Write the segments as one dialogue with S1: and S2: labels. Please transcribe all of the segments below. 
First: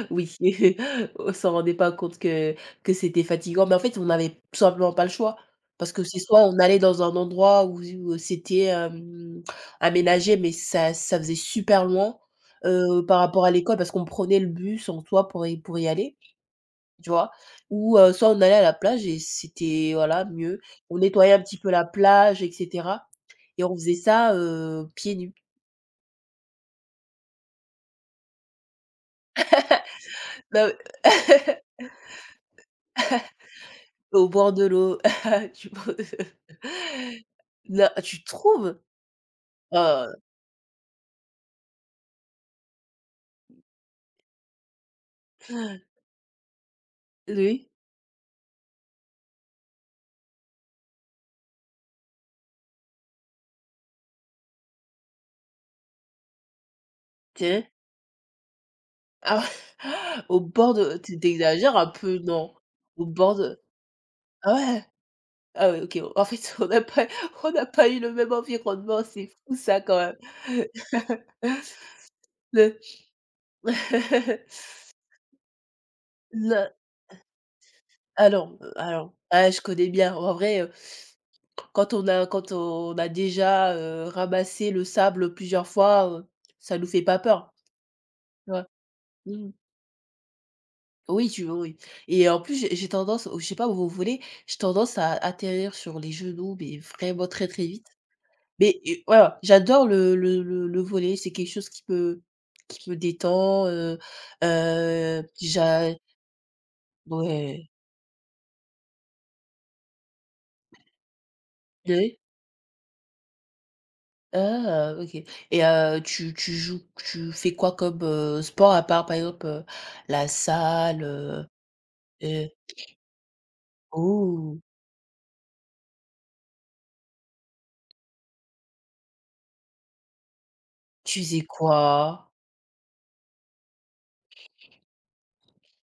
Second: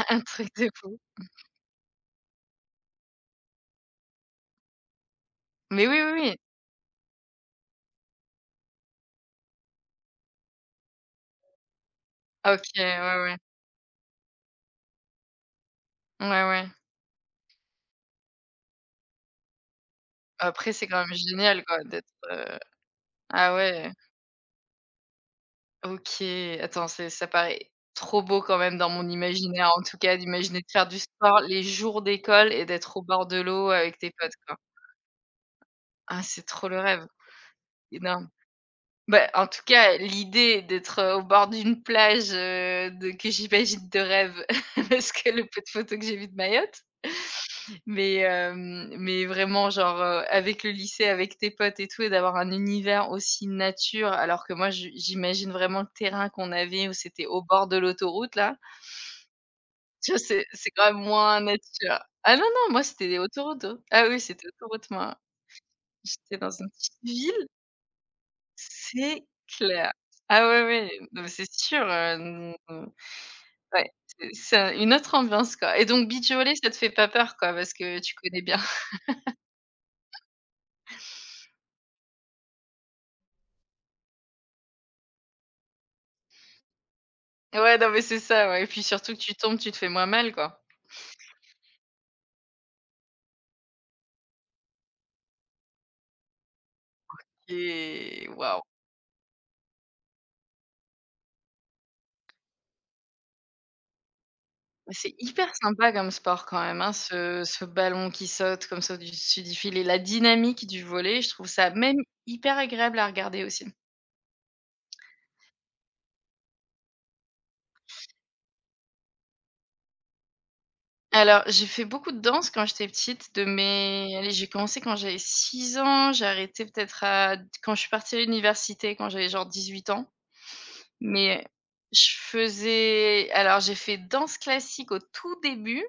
S1: Un un
S2: Oui,
S1: truc de fou.
S2: on s'en rendait pas compte que que c'était fatigant. Mais en fait, on avait tout simplement pas le choix
S1: Mais
S2: parce
S1: oui,
S2: que c'est
S1: oui, oui.
S2: soit on allait dans un endroit où heu, c'était, hem, aménagé, mais ça ça faisait super loin,
S1: OK,
S2: heu, par
S1: ouais, ouais.
S2: rapport à l'école parce qu'on prenait le bus en soit pour y pour y aller,
S1: Ouais, ouais.
S2: tu vois? Ou heu, soit on allait à la plage et c'était voilà mieux,
S1: Après c'est
S2: on
S1: quand même
S2: nettoyait un petit
S1: génial
S2: peu
S1: quoi
S2: la
S1: d'être,
S2: plage
S1: heu
S2: et cetera
S1: ah
S2: et on
S1: ouais.
S2: faisait ça, heu, pieds nus.
S1: OK, attends c'est ça paraît trop beau quand même dans mon imaginaire en tout cas d'imaginer de
S2: Non
S1: faire du sport les jours d'école et d'être au bord de l'eau avec tes
S2: au
S1: potes,
S2: bord
S1: quoi.
S2: de l'eau.
S1: Ah c'est
S2: [unintelligible]
S1: trop le rêve.
S2: Non, tu
S1: Énorme.
S2: trouves?
S1: Bah, en tout cas,
S2: Oh!
S1: l'idée d'être au bord d'une plage, heu, de que j'imagine de rêve parce que le peu de photos que j'ai vu de Mayotte
S2: Oui.
S1: Mais hem, mais vraiment genre, heu, avec le lycée avec tes potes et tout et d'avoir un univers aussi nature alors que moi je j'imagine vraiment le terrain qu'on avait où c'était au
S2: OK.
S1: bord de l'autoroute là tu vois
S2: Au
S1: c'est c'est
S2: bord
S1: quand
S2: de
S1: même
S2: tu tu
S1: moins
S2: exagères un
S1: nature
S2: peu
S1: ah non,
S2: non?
S1: non moi
S2: Au
S1: c'était les
S2: bord de
S1: autoroutes ah oui c'était
S2: ah
S1: l'autoroute moi
S2: ouais, OK, en
S1: j'étais dans
S2: fait, on
S1: une
S2: a
S1: petite
S2: pas
S1: ville
S2: on a pas eu le même environnement,
S1: C'est
S2: c'est fou ça
S1: clair!
S2: quand
S1: Ah
S2: même.
S1: oui, oui, non mais c'est sûr, heu,
S2: [unintelligible]
S1: ouais c'est c'est une autre ambiance quoi et donc beach volley
S2: Non.
S1: ça te fait pas peur quoi parce que tu connais bien.
S2: Alors alors, ouais je connais bien. En vrai, heu, quand on a quand on a déjà, heu, ramassé le sable plusieurs fois, heu, ça ne nous fait pas peur.
S1: Ouais, non mais c'est ça,
S2: Ouais,
S1: ouais et puis surtout que tu
S2: mmh.
S1: tombes, tu te fais moins mal, quoi.
S2: Oui, tu oui, oui et en plus, j'ai j'ai tendance, au je je sais pas au au volley, j'ai tendance à à atterrir sur les genoux, mais vraiment très, très vite.
S1: OK waouh!
S2: Mais heu, voilà, j'adore le le le le volley, c'est quelque chose qui me qui me détend heu
S1: Mais c'est
S2: heu,
S1: hyper
S2: j'a
S1: sympa comme sport quand même hein ce ce
S2: Ouais.
S1: ballon qui saute comme ça au dessus du filet, la dynamique du volley, je trouve ça même
S2: Ouais.
S1: hyper agréable à regarder, aussi.
S2: Ah! OK et heu, tu tu joues, tu fais quoi comme, heu, sport à part, par exemple, heu, la salle,
S1: Alors
S2: heu
S1: j'ai fait beaucoup de
S2: heu
S1: danse quand j'étais petite de mes, allez j'ai
S2: oh!
S1: commencé quand j'avais 6 ans, j'ai arrêté peut-être à quand je suis partie à l'université quand j'avais genre 18 ans.
S2: Tu faisais
S1: Mais je
S2: quoi?
S1: faisais alors j'ai fait danse classique au tout début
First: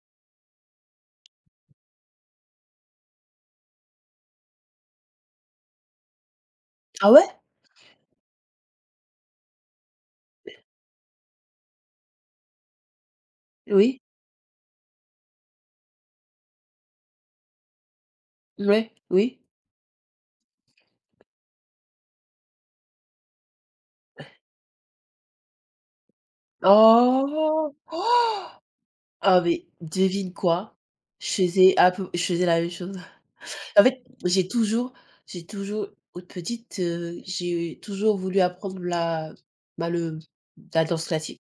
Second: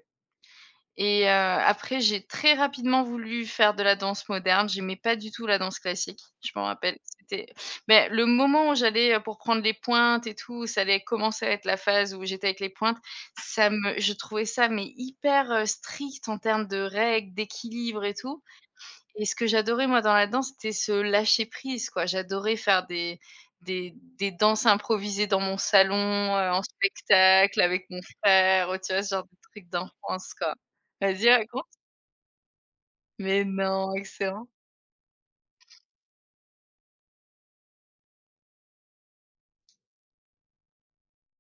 S1: et heu, après j'ai très rapidement voulu faire de la danse moderne. J'aimais pas du tout la danse classique, je m'en rappelle,
S2: Ah ouais?
S1: c'était mais le moment où j'allais, heu, pour prendre les pointes et tout ça allait commencer à être la phase où j'étais avec les pointes, ça me
S2: Oui.
S1: je trouvais ça mais hyper, heu, strict en termes de règles, d'équilibre et tout
S2: Ouais,
S1: et ce
S2: oui.
S1: que j'adorais moi dans la danse, c'était ce lâcher prise quoi, j'adorais faire des des des danses improvisées dans mon salon, heu, en spectacle
S2: Oh!
S1: avec mon frère, heu, tu vois ce genre de
S2: Ah mais
S1: trucs
S2: devine
S1: d'enfance, quoi
S2: quoi?
S1: vas-y,
S2: Je
S1: raconte.
S2: faisais un peu je faisais la même chose.
S1: Mais
S2: En
S1: non!
S2: fait,
S1: Excellent!
S2: j'ai toujours j'ai toujours, petite, heu, j'ai toujours voulu apprendre la, bah le la danse classique.